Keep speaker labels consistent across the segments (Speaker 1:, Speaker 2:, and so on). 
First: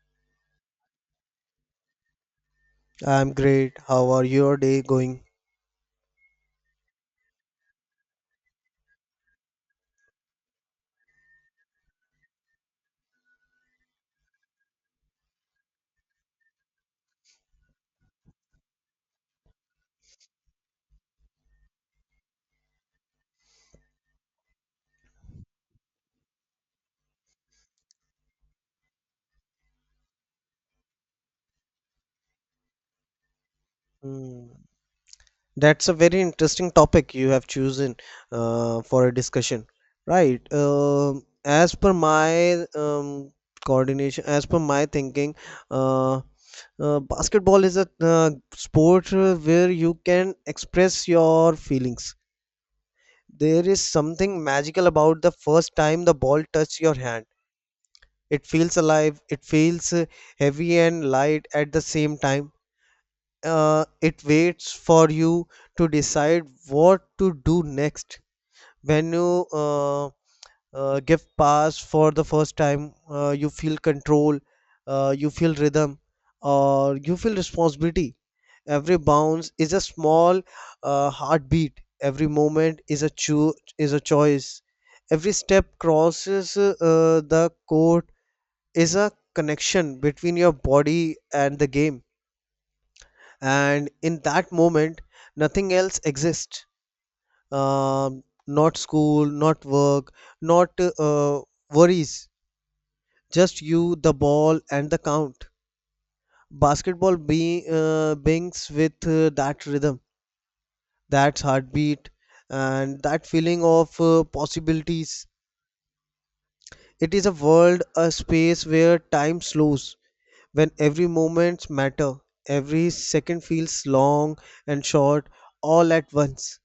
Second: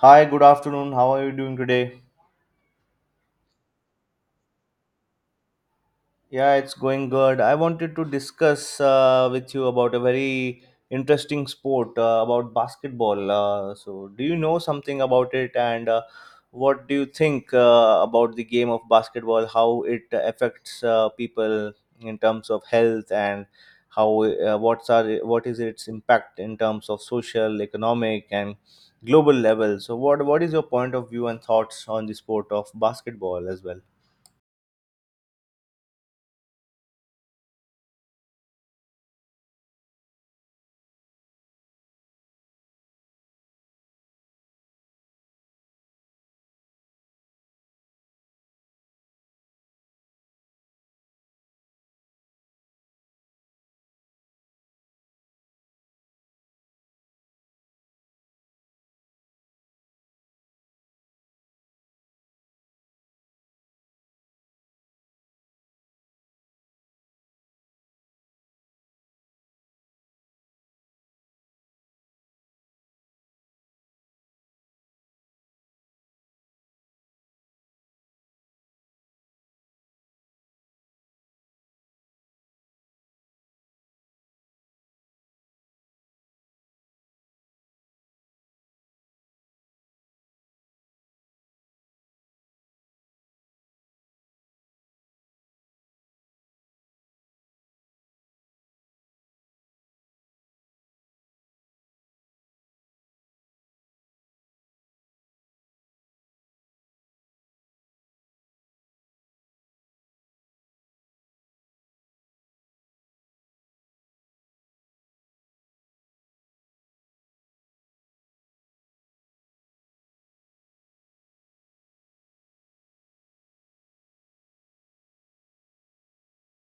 Speaker 1: Hi, good afternoon. How are you doing today?
Speaker 2: I'm great. How are your day going?
Speaker 1: Yeah, it's going good. I wanted to discuss with you about a very interesting sport about basketball. So, do you know something about it, and what do you think about the game of basketball, how it affects people in terms of health, and how what is its impact in terms of social, economic and global level? So what is your point of view and thoughts on the sport of basketball as well?
Speaker 2: Hmm. That's a very interesting topic you have chosen for a discussion, right? As per my coordination, as per my thinking, uh, basketball is a sport where you can express your feelings. There is something magical about the first time the ball touches your hand. It feels alive, it feels heavy and light at the same time. It waits for you to decide what to do next. When you give pass for the first time, you feel control, you feel rhythm, or you feel responsibility. Every bounce is a small heartbeat. Every moment is is a choice. Every step crosses the court is a connection between your body and the game, and in that moment nothing else exists. Um Not school, not work, not worries, just you, the ball, and the count. Basketball brings with that rhythm, that heartbeat, and that feeling of possibilities. It is a world, a space where time slows, when every moment matter, every second feels long and short all at once.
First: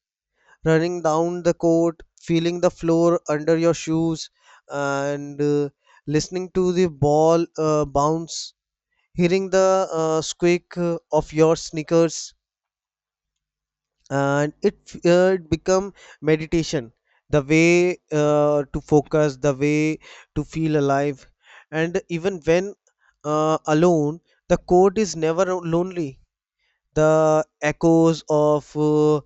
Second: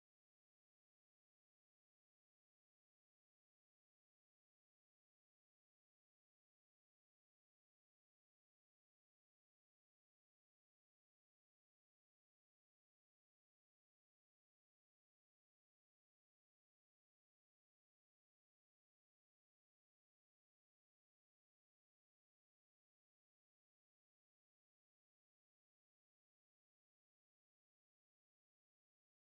Speaker 2: Running down the court, feeling the floor under your shoes, and listening to the ball bounce, hearing the squeak of your sneakers, and it become meditation. The way to focus, the way to feel alive, and even when alone, the court is never lonely. The echoes of uh,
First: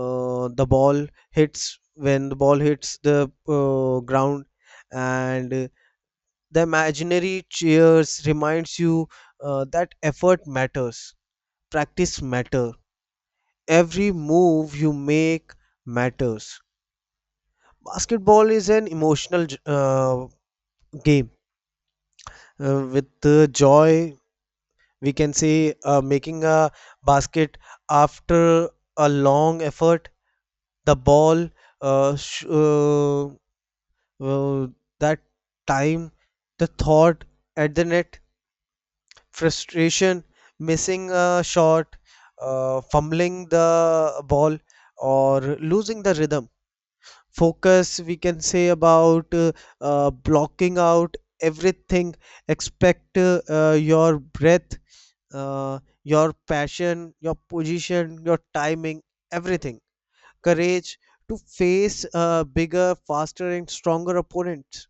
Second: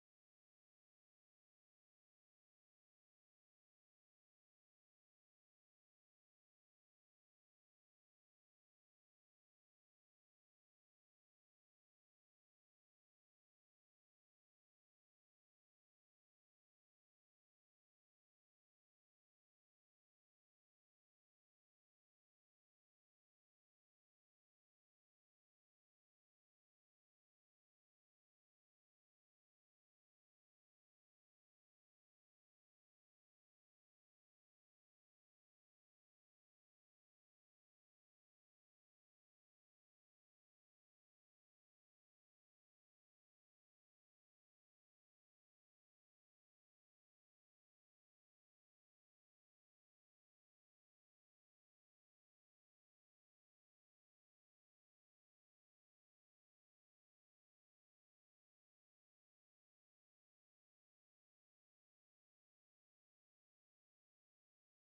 Speaker 2: uh, the ball hits when the ball hits the ground, and the imaginary cheers reminds you that effort matters, practice matter, every move you make matters. Basketball is an emotional game with joy, we can say making a basket after a long effort. The ball uh, sh- uh, uh, that time, the thought at the net, frustration, missing a shot, fumbling the ball, or losing the rhythm. Focus, we can say about blocking out everything expect your breath, your passion, your position, your timing, everything. Courage to face a bigger, faster, and stronger opponent.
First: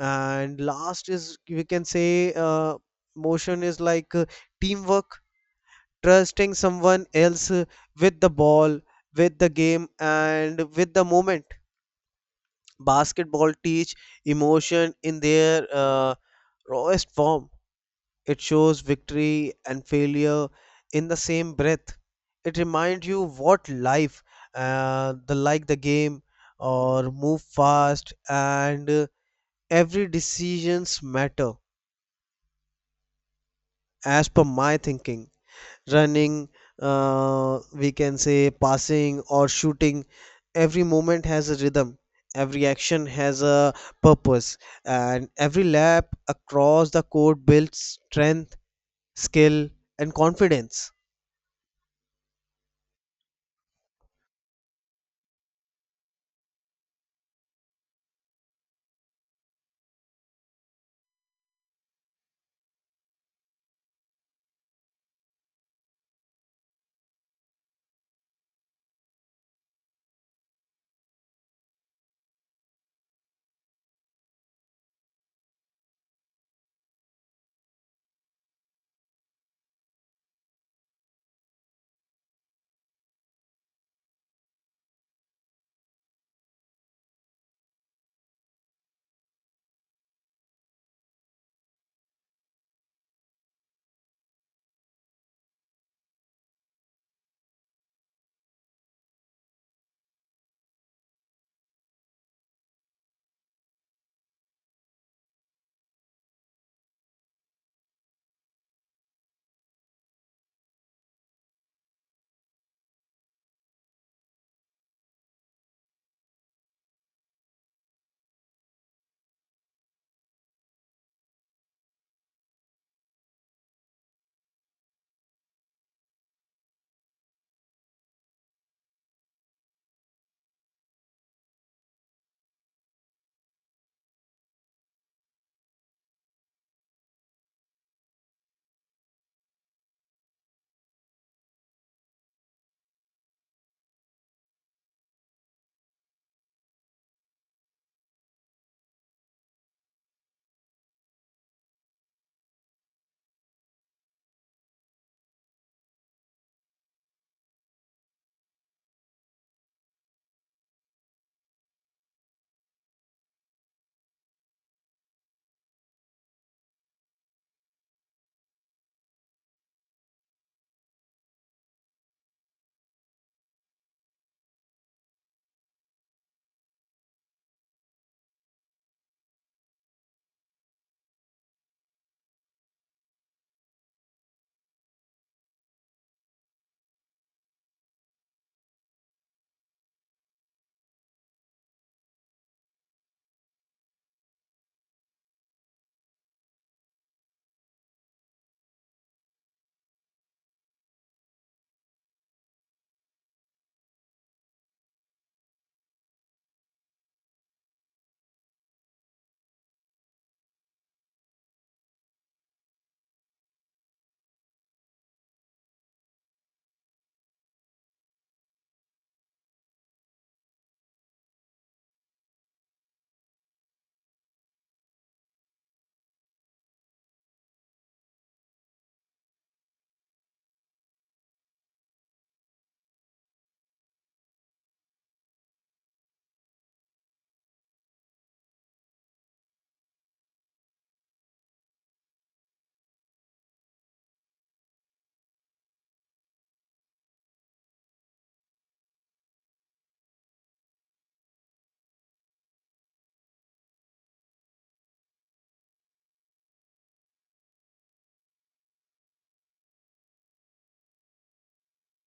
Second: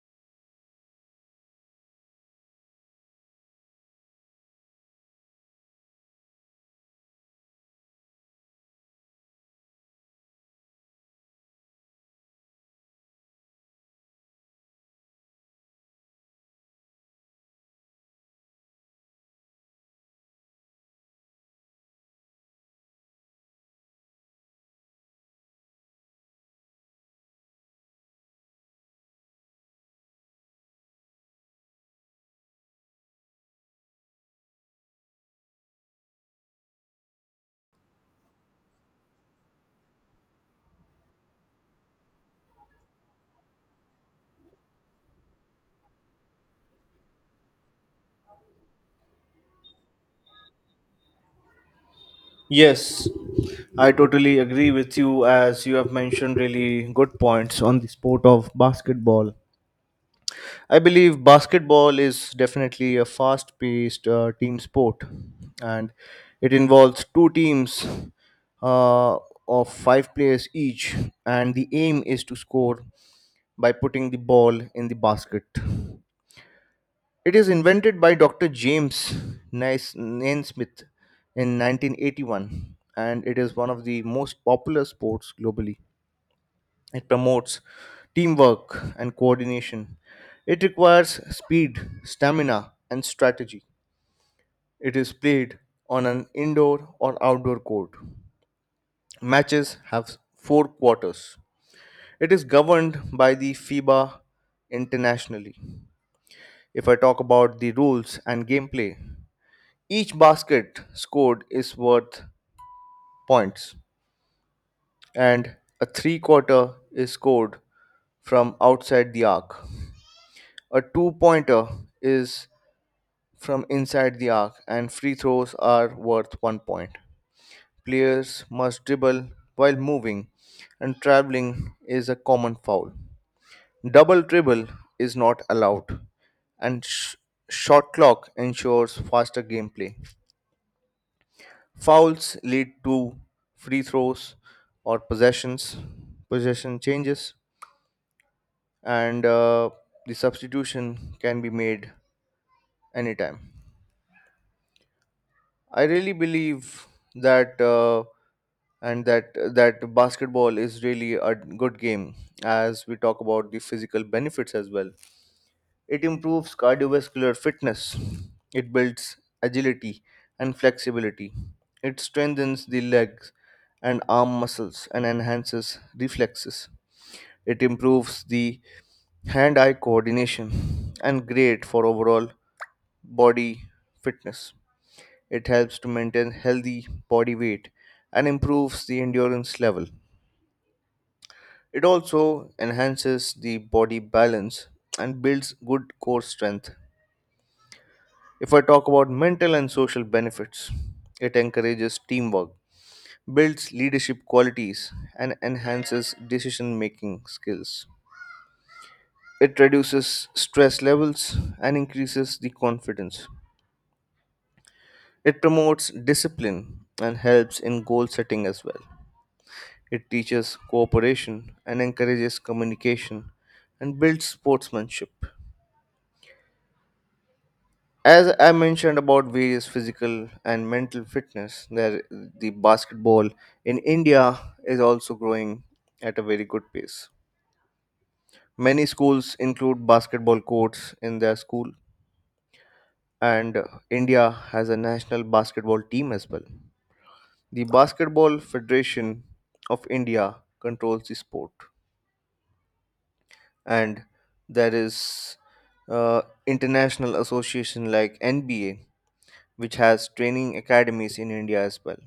Speaker 2: And last is, we can say, motion is like teamwork, trusting someone else with the ball, with the game, and with the moment. Basketball teach emotion in their rawest form. It shows victory and failure in the same breath. It reminds you what life, the like the game, or move fast, and every decisions matter. As per my thinking, running, we can say passing or shooting, every moment has a rhythm. Every action has a purpose, and every lap across the court builds strength, skill, and confidence.
Speaker 1: Yes, I totally agree with you as you have mentioned really good points on the sport of basketball. I believe basketball is definitely a fast paced team sport, and it involves two teams uh, of five players each, and the aim is to score by putting the ball in the basket. It is invented by Dr. James Naismith in 1981, and it is one of the most popular sports globally. It promotes teamwork and coordination. It requires speed, stamina, and strategy. It is played on an indoor or outdoor court. Matches have four quarters. It is governed by the FIBA internationally. If I talk about the rules and gameplay, each basket scored is worth points, and a three quarter is scored from outside the arc. A two pointer is from inside the arc, and free throws are worth 1 point. Players must dribble while moving, and traveling is a common foul. Double dribble is not allowed, and short clock ensures faster gameplay. Fouls lead to free throws or possessions, possession changes, and the substitution can be made anytime. I really believe that and that that basketball is really a good game, as we talk about the physical benefits as well. It improves cardiovascular fitness. It builds agility and flexibility. It strengthens the legs and arm muscles and enhances reflexes. It improves the hand eye coordination and great for overall body fitness. It helps to maintain healthy body weight and improves the endurance level. It also enhances the body balance and builds good core strength. If I talk about mental and social benefits, it encourages teamwork, builds leadership qualities, and enhances decision making skills. It reduces stress levels and increases the confidence. It promotes discipline and helps in goal setting as well. It teaches cooperation and encourages communication and builds sportsmanship. As I mentioned about various physical and mental fitness, there the basketball in India is also growing at a very good pace. Many schools include basketball courts in their school, and India has a national basketball team as well. The Basketball Federation of India controls the sport, and there is uh, international association like NBA, which has training academies in India as well.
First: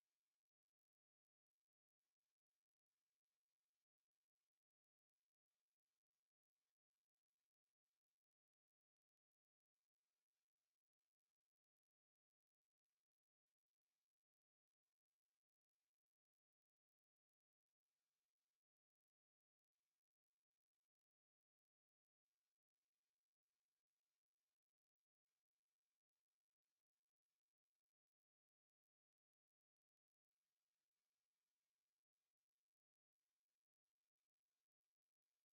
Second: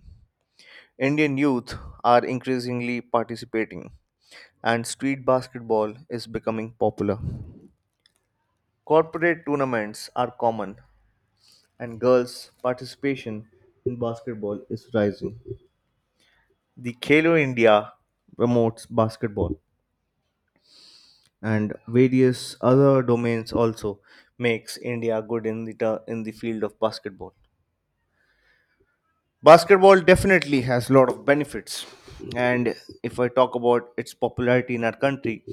Speaker 1: Indian youth are increasingly participating, and street basketball is becoming popular. Corporate tournaments are common, and girls' participation in basketball is rising. The Khelo India promotes basketball, and various other domains also makes India good in the in the field of basketball. Basketball definitely has a lot of benefits, and if I talk about its popularity in our country,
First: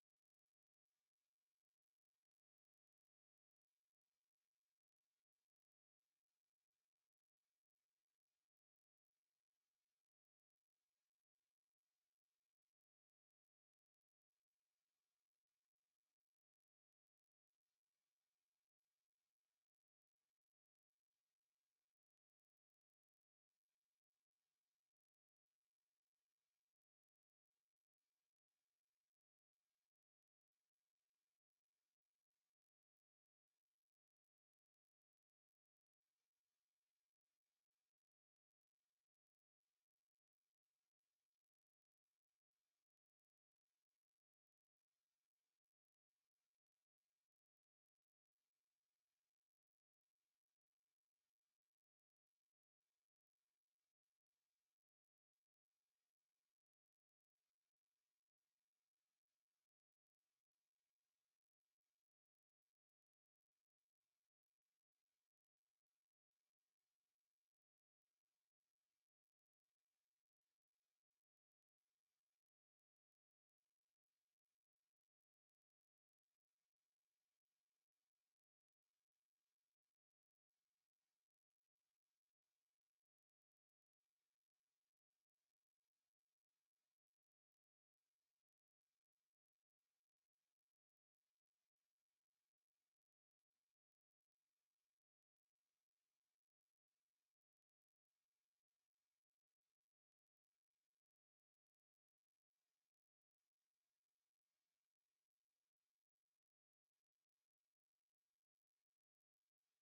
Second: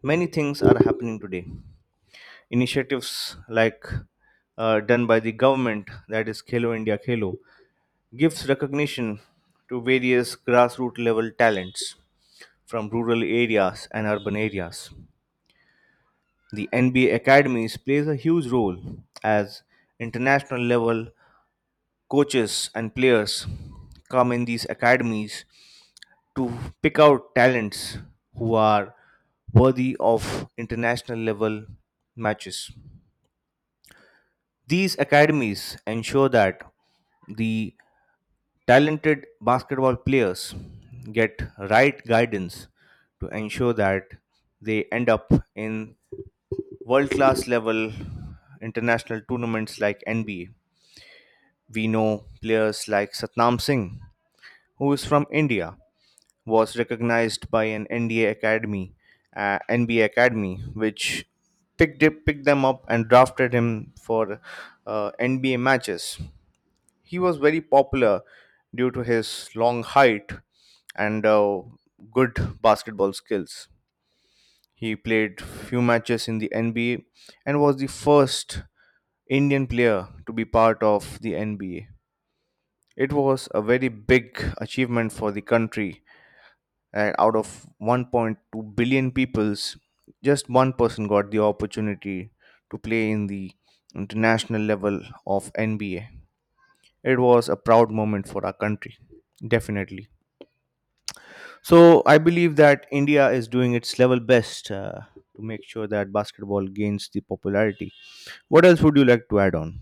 Speaker 1: many things are happening today. Initiatives like done by the government, that is Khelo India Khelo, gives recognition to various grassroots level talents from rural areas and urban areas. The NBA academies plays a huge role, as international level coaches and players come in these academies to pick out talents who are worthy of international level matches. These academies ensure that the talented basketball players get right guidance to ensure that they end up in world class level international tournaments like NBA. We know players like Satnam Singh, who is from India, was recognized by an NDA Academy, NBA Academy, which picked them up and drafted him for NBA matches. He was very popular due to his long height and good basketball skills. He played few matches in the NBA and was the first Indian player to be part of the NBA. It was a very big achievement for the country, and out of 1.2 billion peoples just one person got the opportunity to play in the international level of NBA. It was a proud moment for our country, definitely. So I believe that India is doing its level best to make sure that basketball gains the popularity. What else would you like to add on?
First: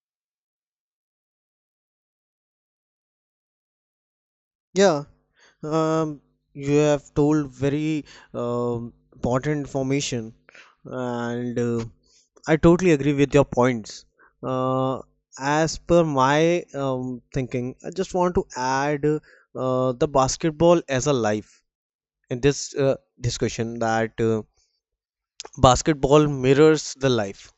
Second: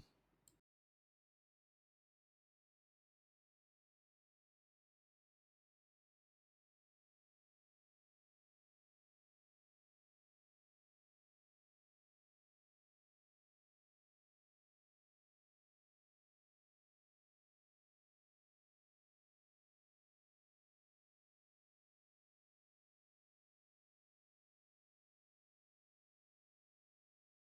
Speaker 2: Yeah, um, you have told very important information, and I totally agree with your points. Uh, as per my thinking, I just want to add the basketball as a life in this discussion that basketball mirrors the life.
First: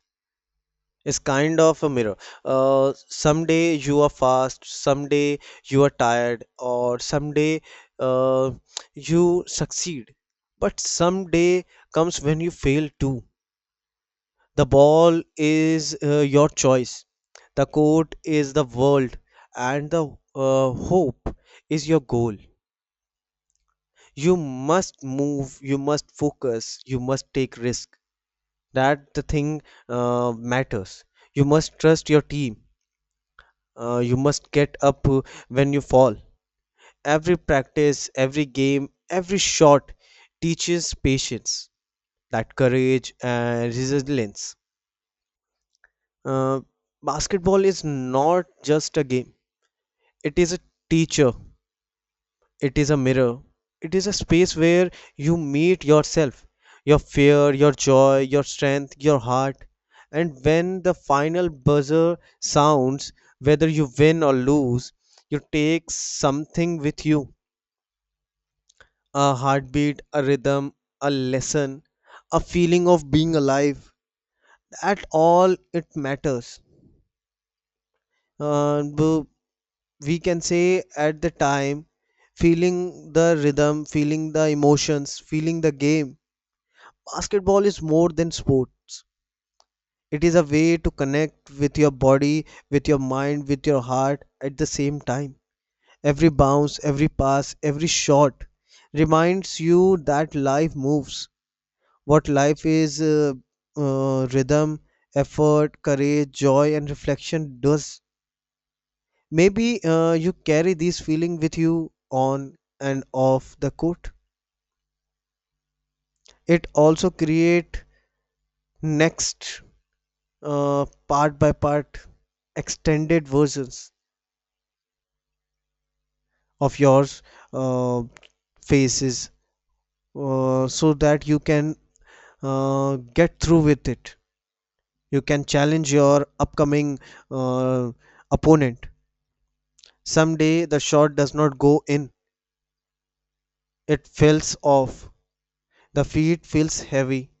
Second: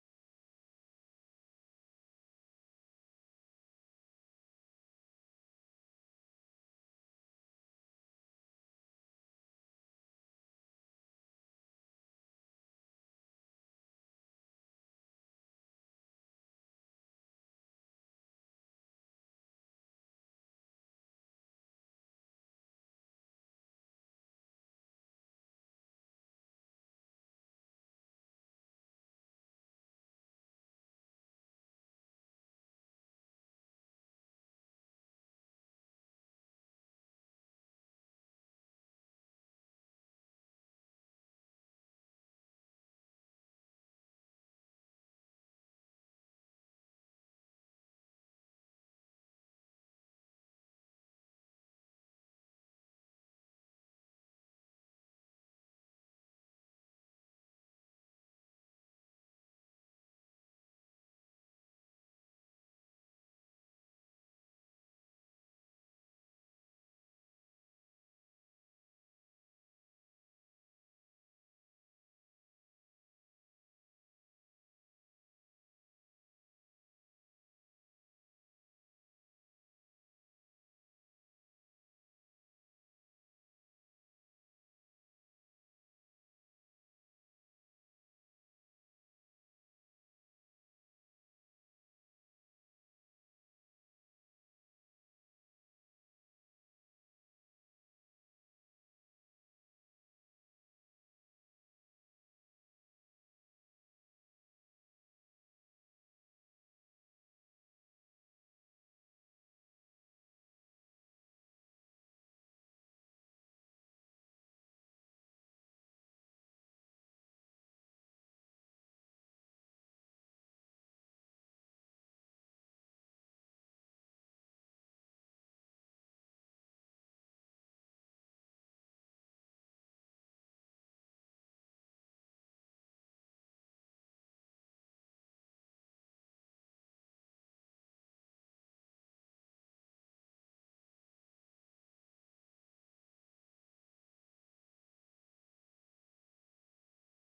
Speaker 2: It's kind of a mirror. Someday you are fast, someday you are tired, or someday uh, you succeed. But someday comes when you fail too. The ball is your choice, the court is the world, and the hope is your goal. You must move, you must focus, you must take risk. That the thing matters. You must trust your team. You must get up when you fall. Every practice, every game, every shot teaches patience, that courage and resilience. Uh, Basketball is not just a game, it is a teacher, it is a mirror, it is a space where you meet yourself, your fear, your joy, your strength, your heart. And when the final buzzer sounds, whether you win or lose, you take something with you, a heartbeat, a rhythm, a lesson, a feeling of being alive. At all, it matters. And uh, b- we can say at the time, feeling the rhythm, feeling the emotions, feeling the game. Basketball is more than sports. It is a way to connect with your body, with your mind, with your heart at the same time. Every bounce, every pass, every shot reminds you that life moves. What life is, rhythm, effort, courage, joy, and reflection does. Maybe you carry these feeling with you on and off the court. It also create next, part by part, extended versions of yours, uh, faces, so that you can get through with it. You can challenge your upcoming uh, opponent. Someday the shot does not go in, it fells off, the feet feels heavy,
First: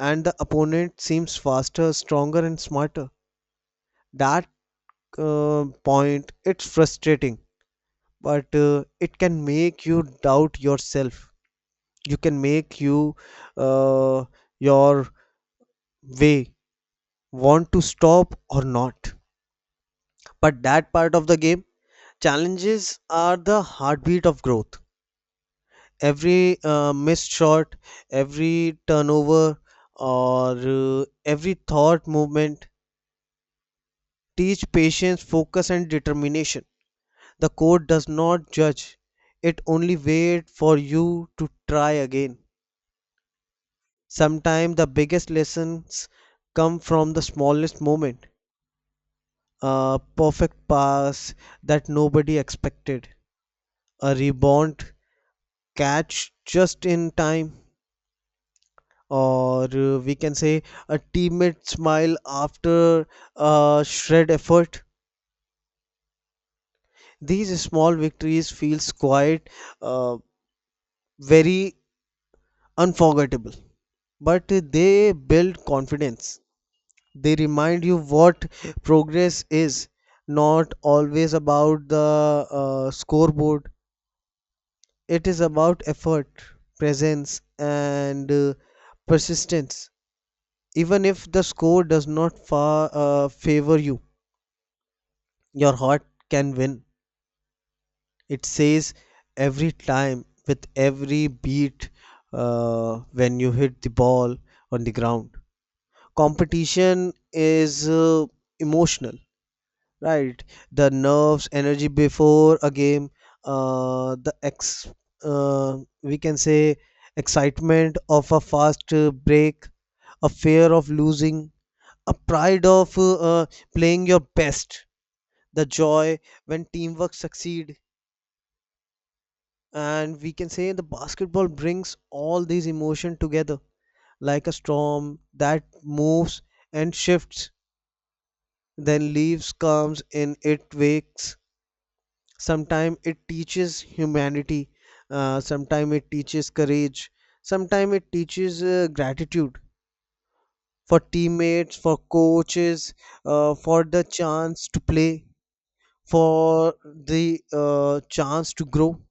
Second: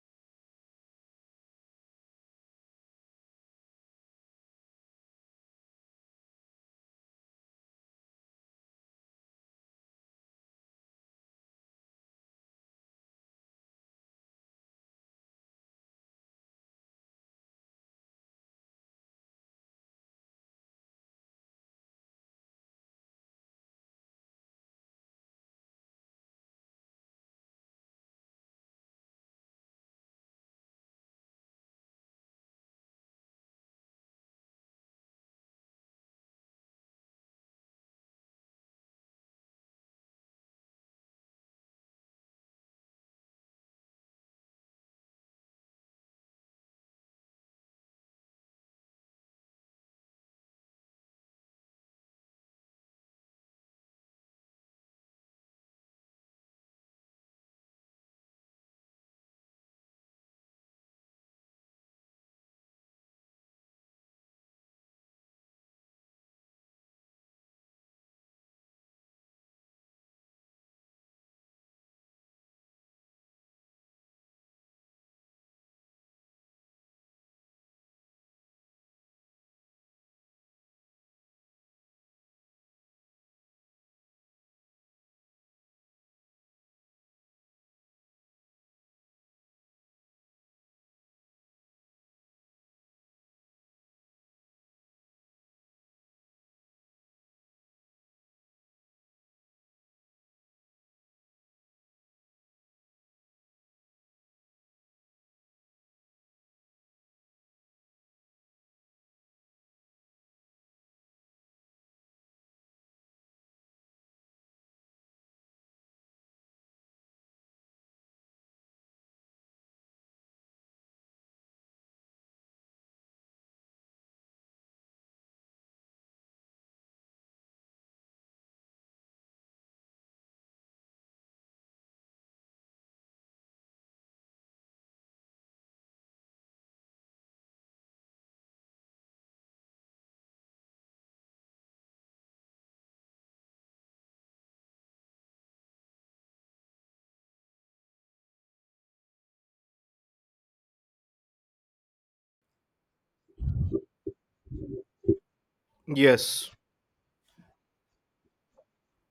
Speaker 2: and the opponent seems faster, stronger, and smarter. That point, it's frustrating, but it can make you doubt yourself. You can make you uh, your way want to stop or not. But that part of the game, challenges are the heartbeat of growth. Every missed shot, every turnover, or every thought movement teach patience, focus, and determination. The court does not judge, it only waits for you to try again. Sometimes the biggest lessons come from the smallest moment, a perfect pass that nobody expected, a rebound catch just in time, or we can say a teammate smile after a shred effort. These small victories feels quite uh, very unforgettable, but they build confidence. They remind you what progress is, not always about the scoreboard. It is about effort, presence, and persistence. Even if the score does not favor you, your heart can win. It says every time with every beat when you hit the ball on the ground. Competition is emotional, right? The nerves, energy before a game, uh, the ex, we can say excitement of a fast break, a fear of losing, a pride of playing your best, the joy when teamwork succeed, and we can say the basketball brings all these emotion together like a storm that moves and shifts, then leaves comes in it wakes. Sometimes it teaches humanity, sometime it teaches courage. Sometimes it teaches gratitude for teammates, for coaches, for the chance to play,
Speaker 1: Yes.
Speaker 2: for the chance to grow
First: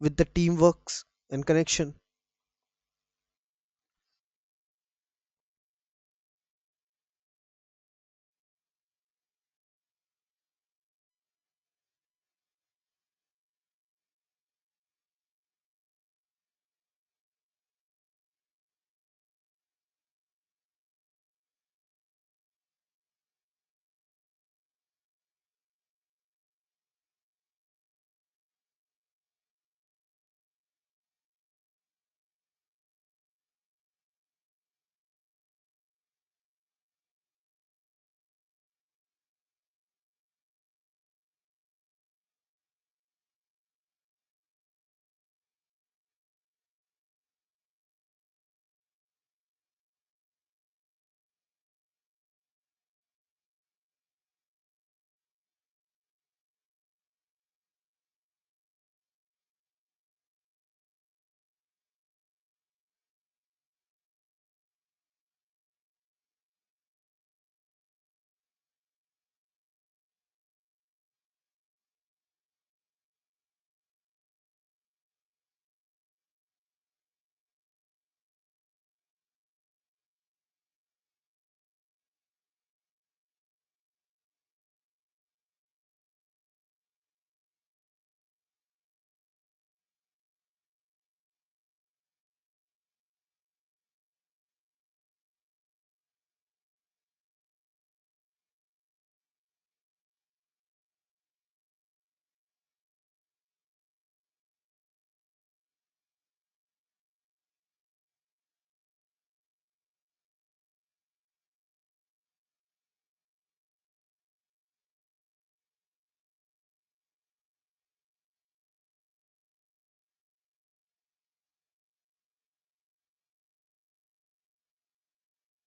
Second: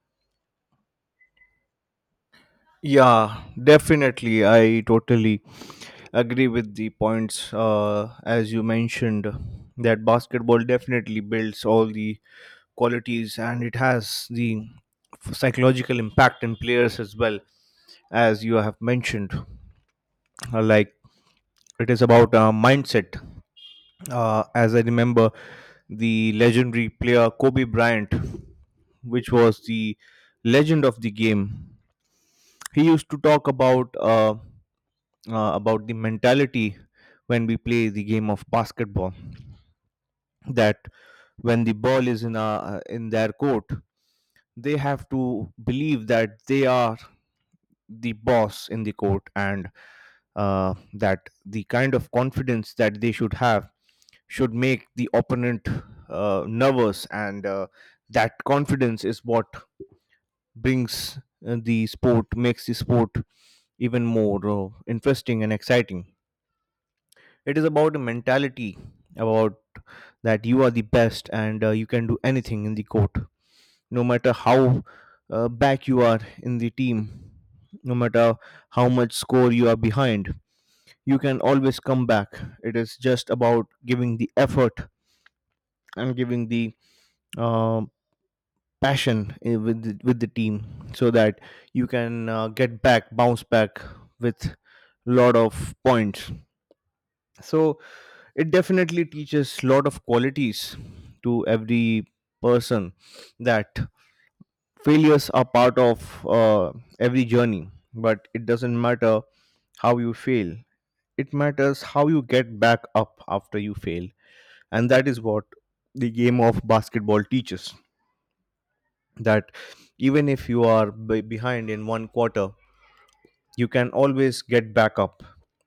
Speaker 2: with the teamworks and connection.
Speaker 1: Yeah, definitely, I totally agree with the points as you mentioned, that basketball definitely builds all the qualities, and it has the psychological impact in players as well, as you have mentioned. Like, it is about mindset, as I remember the legendary player Kobe Bryant, which was the legend of the game. He used to talk about the mentality when we play the game of basketball, that when the ball is in in their court, they have to believe that they are the boss in the court, and that, the kind of confidence that they should have should make the opponent nervous, and that confidence is what brings the sport makes the sport even more interesting and exciting. It is about a mentality, about that you are the best and you can do anything in the court, no matter how back you are in the team, no matter how much score you are behind, you can always come back. It is just about giving the effort and giving the uh, passion with with the team, so that you can bounce back with lot of points. So it definitely teaches lot of qualities to every person, that failures are part of uh, every journey, but it doesn't matter how you fail, it matters how you get back up after you fail. And that is what the game of basketball teaches, that even if you are behind in one quarter, you can always get back up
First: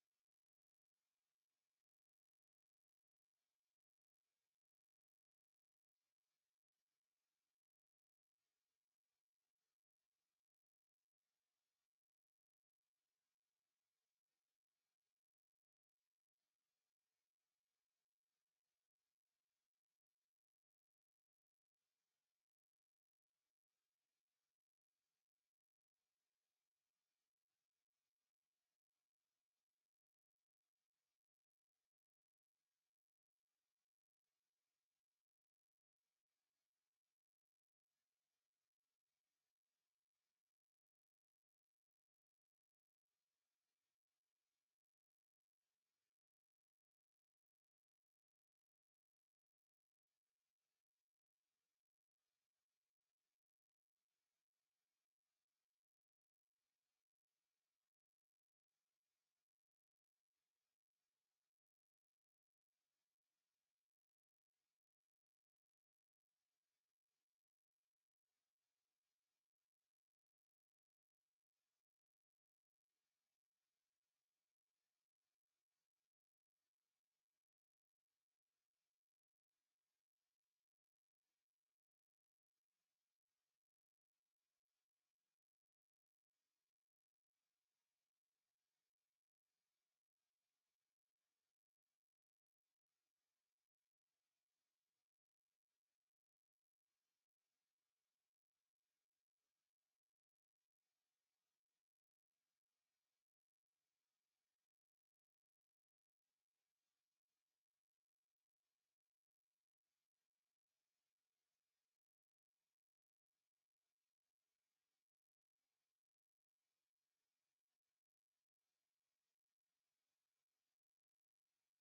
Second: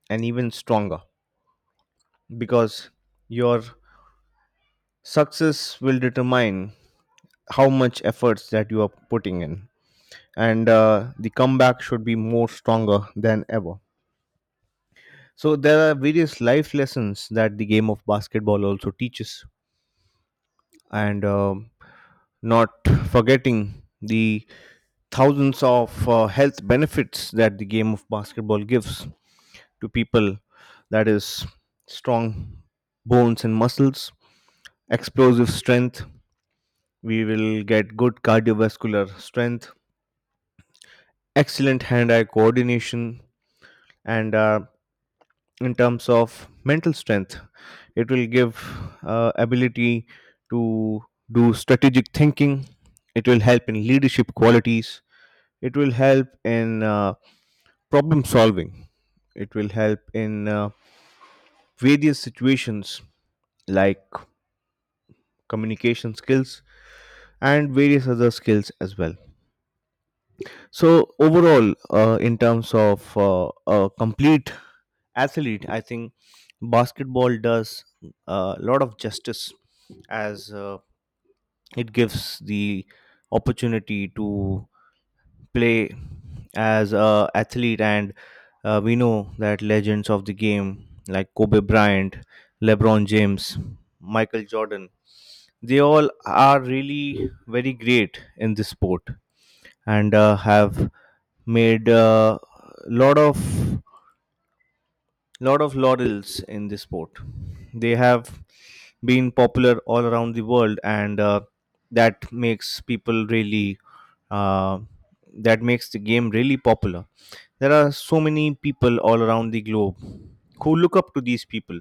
Speaker 1: and even stronger, because your success will determine how much efforts that you are putting in, and the comeback should be more stronger than ever. So there are various life lessons that the game of basketball also teaches, and not forgetting the thousands of health benefits that the game of basketball gives to people. That is strong bones and muscles, explosive strength. We will get good cardiovascular strength, excellent hand-eye coordination, and in terms of mental strength, it will give ability to do strategic thinking, it will help in leadership qualities, it will help in problem solving, it will help in various situations like communication skills and various other skills as well. So overall, in terms of a complete athlete, I think basketball does a lot of justice, as it gives the opportunity to play as a athlete, and we know that legends of the game like Kobe Bryant, LeBron James, Michael Jordan, they all are really very great in this sport, and have made a lot of lot of laurels in this sport. They have been popular all around the world, and that makes people really uh, that makes the game really popular. There are so many people all around the globe who look up to these people.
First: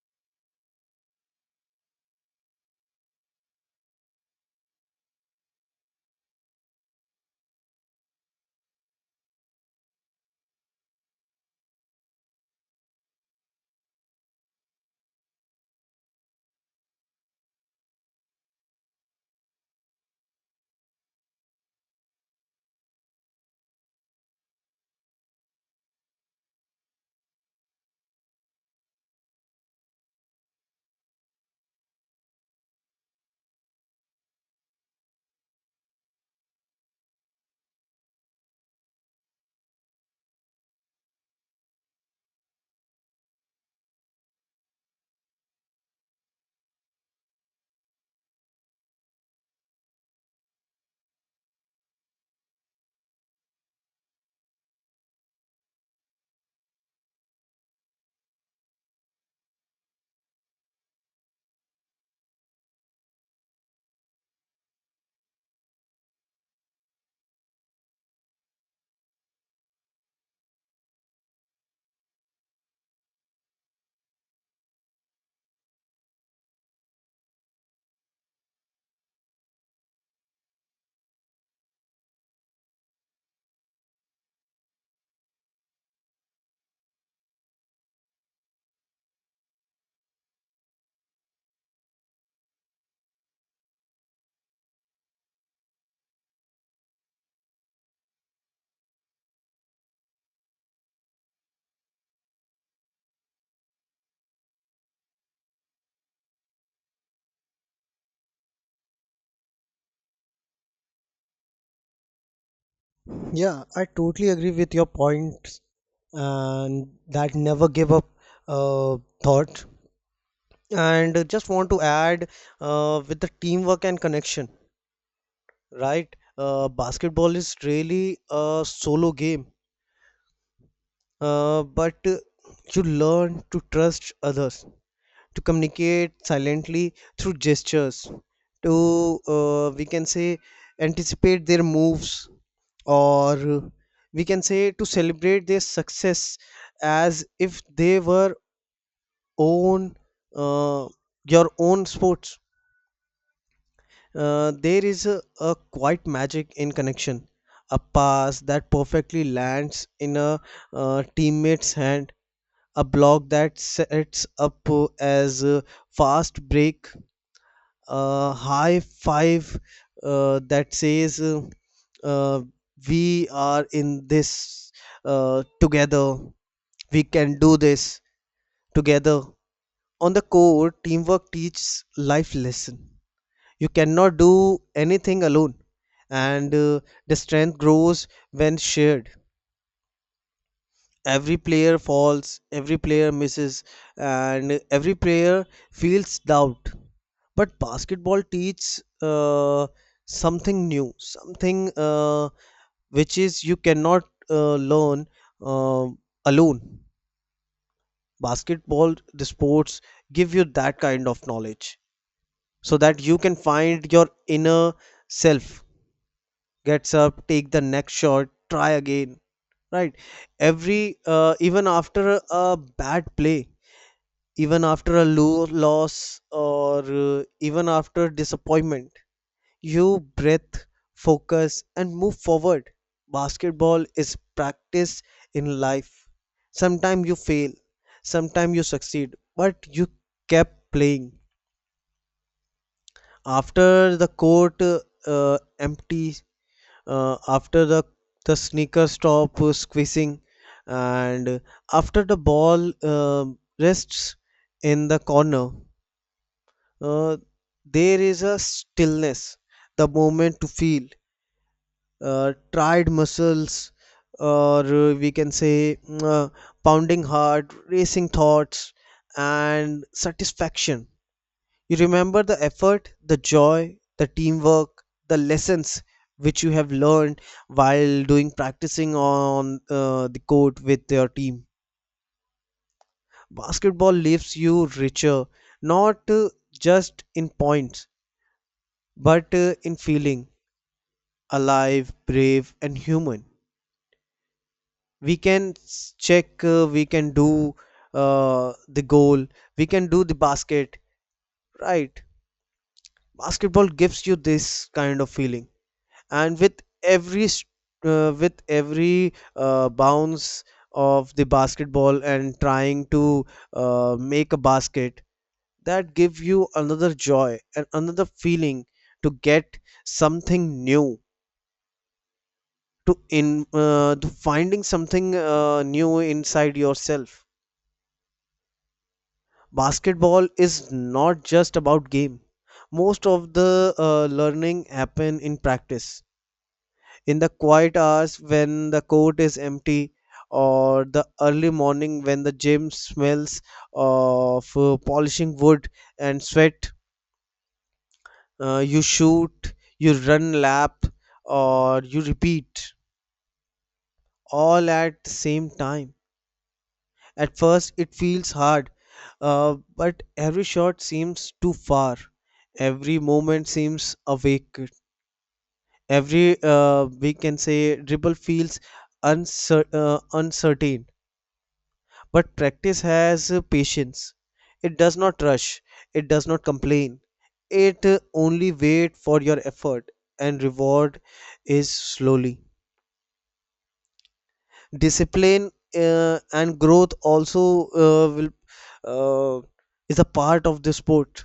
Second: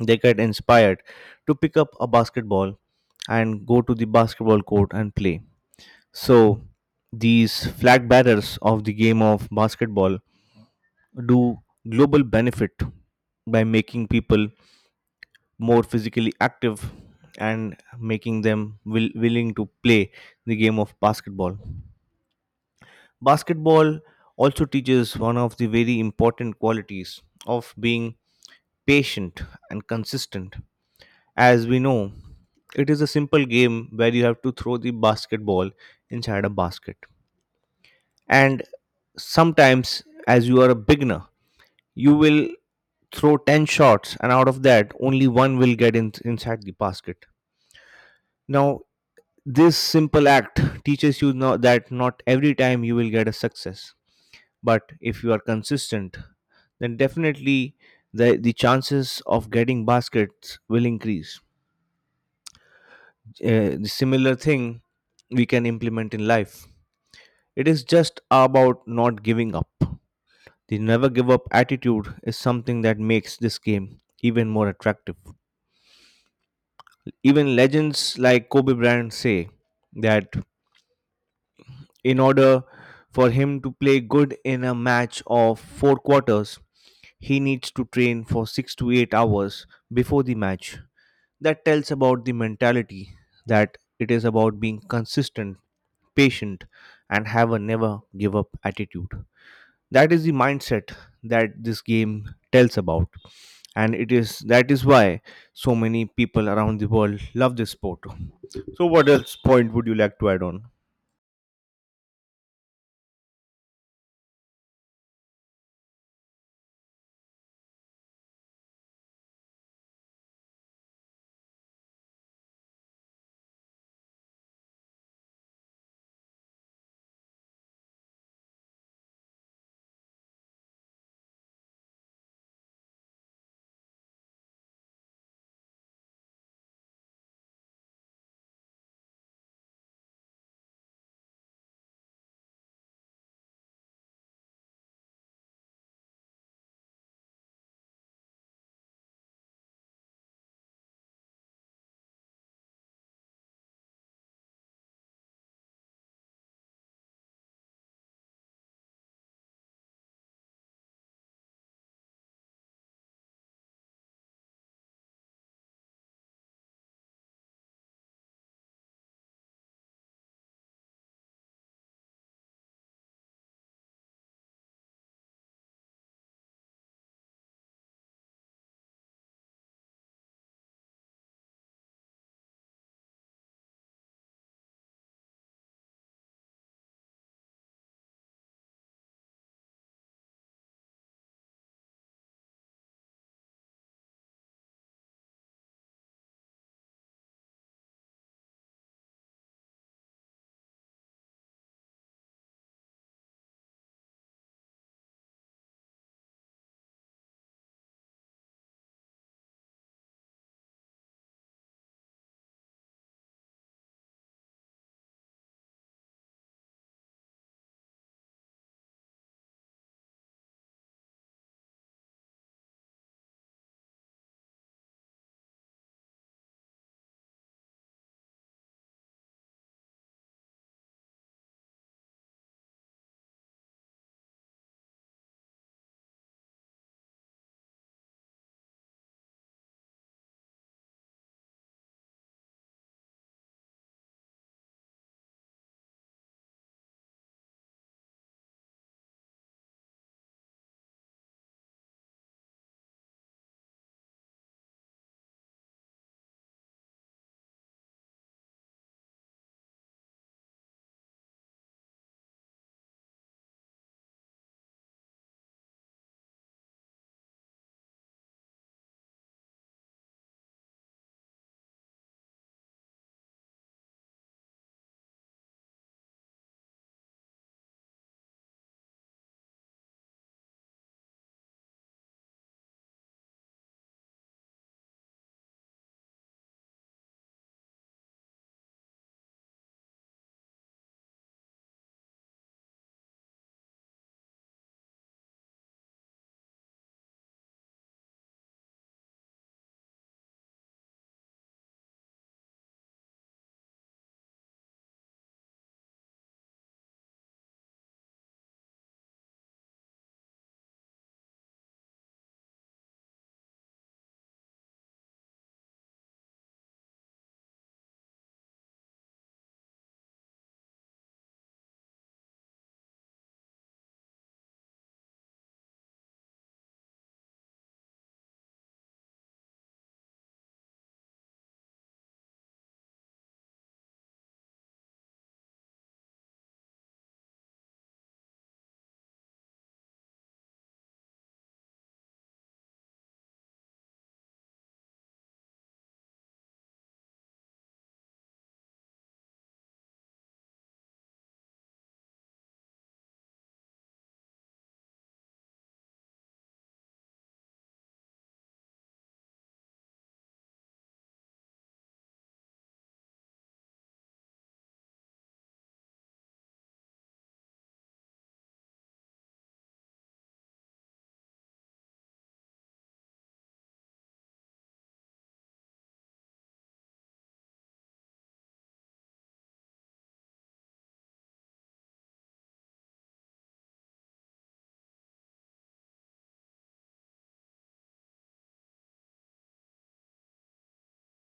Speaker 1: They get inspired to pick up a basketball and go to the basketball court and play. So these flag bearers of the game of basketball do global benefit by making people more physically active and making them willing to play the game of basketball. Basketball also teaches one of the very important qualities of being patient and consistent. As we know, it is a simple game where you have to throw the basketball inside a basket. And sometimes, as you are a beginner, you will throw 10 shots, and out of that, only one will get in, inside the basket. Now, this simple act teaches you that not every time you will get a success, but if you are consistent, then definitely the chances of getting baskets will increase. The similar thing we can implement in life. It is just about not giving up. The never give up attitude is something that makes this game even more attractive. Even legends like Kobe Bryant say that, in order for him to play good in a match of four quarters, he needs to train for 6 to 8 hours before the match. That tells about the mentality, that it is about being consistent, patient, and have a never give up attitude. That is the mindset that this game tells about. And it is that is why so many people around the world love this sport. So what else point would you like to add on?
Speaker 2: Yeah, I totally agree with your points and that never give up thought. And just want to add with the teamwork and connection, right? Basketball is really a solo game, but you learn to trust others, to communicate silently through gestures, to we can say anticipate their moves, or we can say to celebrate their success as if they were own, uh, your own sports. There is a quite magic in connection, a pass that perfectly lands in a teammate's hand, a block that sets up as a fast break, a high five that says uh, we are in this together, we can do this together. On the core, teamwork teaches life lesson. You cannot do anything alone, and the strength grows when shared. Every player falls, every player misses, and every player feels doubt, but basketball teaches something new, something which is you cannot learn uh, alone. Basketball, the sports, give you that kind of knowledge so that you can find your inner self, gets up, take the next shot, try again, right? Every even after a bad play, even after a loss, or even after disappointment, you breathe, focus, and move forward. Basketball is practice in life. Sometimes you fail, sometimes you succeed, but you kept playing. After the court empty, after the sneaker stop squeezing, and after the ball rests in the corner, uh, there is a stillness, the moment to feel tried muscles, or we can say mm, pounding heart, racing thoughts, and satisfaction. You remember the effort, the joy, the teamwork, the lessons which you have learned while doing practicing on the court with your team. Basketball leaves you richer, not just in points, but in feeling alive, brave, and human. We can s- check we can do the goal, we can do the basket, right? Basketball gives you this kind of feeling, and with with every bounce of the basketball and trying to make a basket, that give you another joy and another feeling to get something new, to finding something new inside yourself. Basketball is not just about game. Most of the learning happen in practice, in the quiet hours when the court is empty, or the early morning when the gym smells of polishing wood and sweat. You shoot, you run lap, or you repeat, all at the same time. At first, it feels hard, but every shot seems too far. Every moment seems awake. Every, we can say, dribble feels uncertain. But practice has patience. It does not rush, it does not complain. It only wait for your effort, and reward is slowly. Discipline and growth also will uh, is a part of the sport.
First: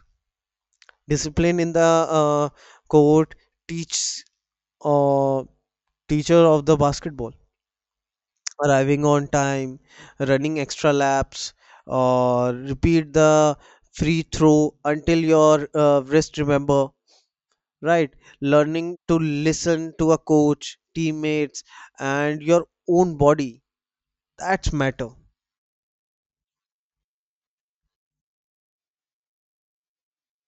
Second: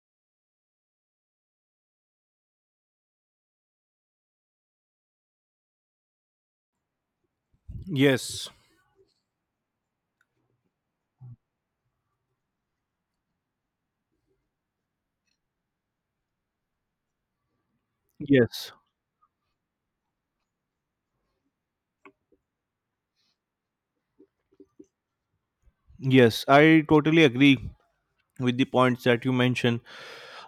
Speaker 2: Discipline in the uh, court teach, uh, teacher of the basketball,
Speaker 1: Yes.
Speaker 2: arriving on time, running extra laps, or repeat the free throw until your wrist remember, right?
Speaker 1: Yes.
Speaker 2: Learning to listen to a coach, teammates, and your own body, that's matter.
Speaker 1: Yes, I totally agree with the points that you mentioned.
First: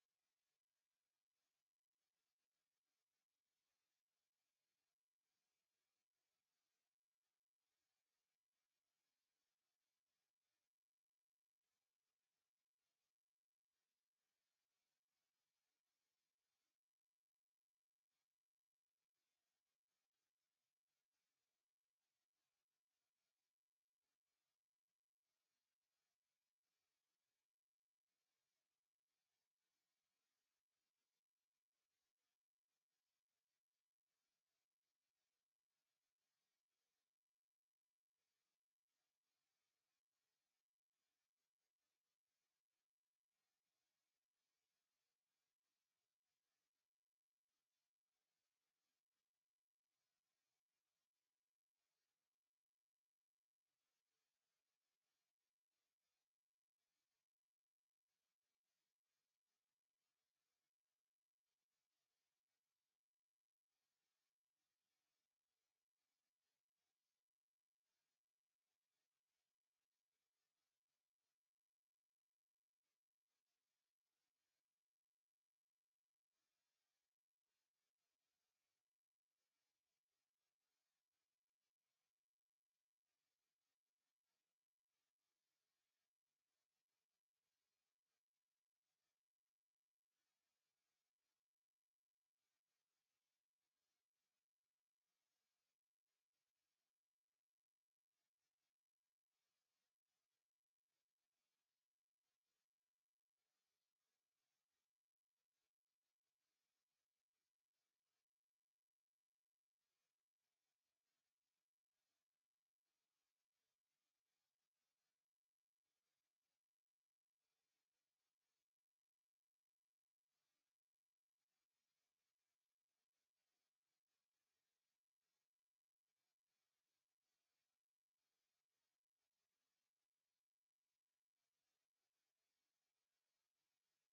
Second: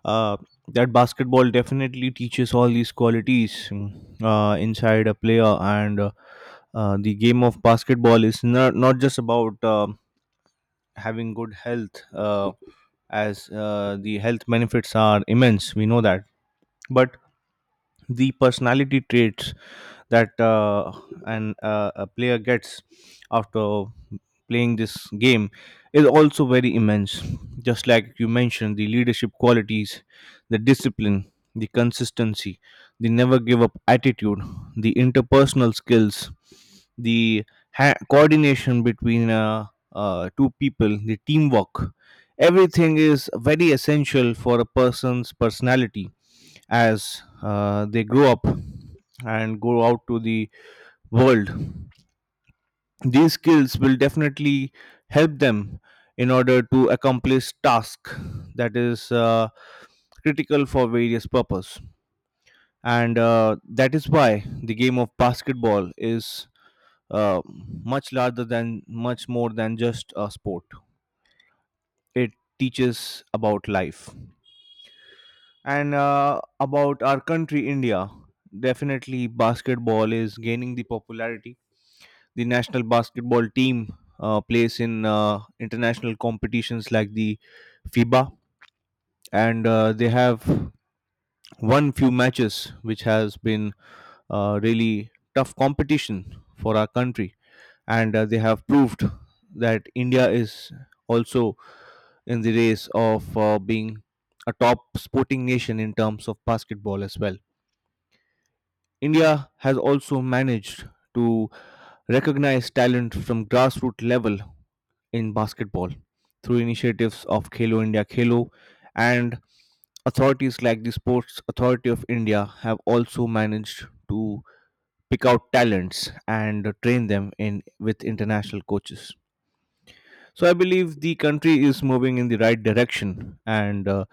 Speaker 1: Uh, that basketball definitely teaches all these qualities inside a player, and the game of basketball is not just about having good health, as the health benefits are immense. We know that, but the personality traits that an a player gets after playing this game is also very immense, just like you mentioned, the leadership qualities, the discipline, the consistency, the never give up attitude, the interpersonal skills, the coordination between two people, the teamwork, everything is very essential for a person's personality as they grow up and go out to the world. These skills will definitely help them in order to accomplish task that is critical for various purpose. And that is why the game of basketball is uh, much larger than much more than just a sport. It teaches about life. And about our country, India, definitely basketball is gaining the popularity. The national basketball team plays in international competitions like the FIBA, and they have won few matches, which has been really tough competition for our country. And they have proved that India is also in the race of being a top sporting nation in terms of basketball as well. India has also managed to recognize talent from grassroots level in basketball through initiatives of Khelo India Khelo, and authorities like the Sports Authority of India have also managed to pick out talents and train them in with international coaches. So I believe the country is moving in the right direction, and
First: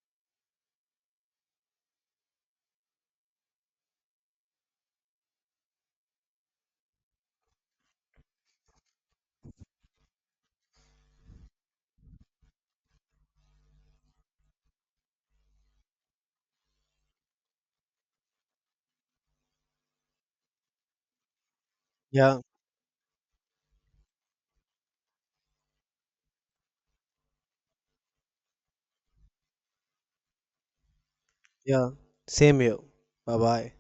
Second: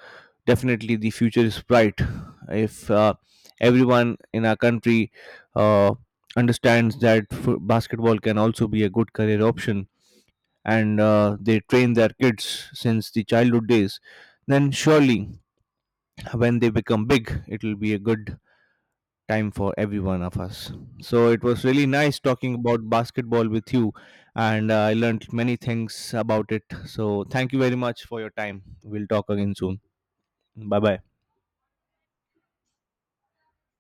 Speaker 1: definitely the future is bright if everyone in our country uh, understands that basketball can also be a good career option, and they train their kids since the childhood days, then surely when they become big it will be a good time for every one of us. So it was really nice
Speaker 2: Yeah.
Speaker 1: talking about basketball with you, and I learned many things about it, so thank you very much for your time. We'll talk again soon. Bye bye.
Speaker 2: Yeah, same here. Bye bye.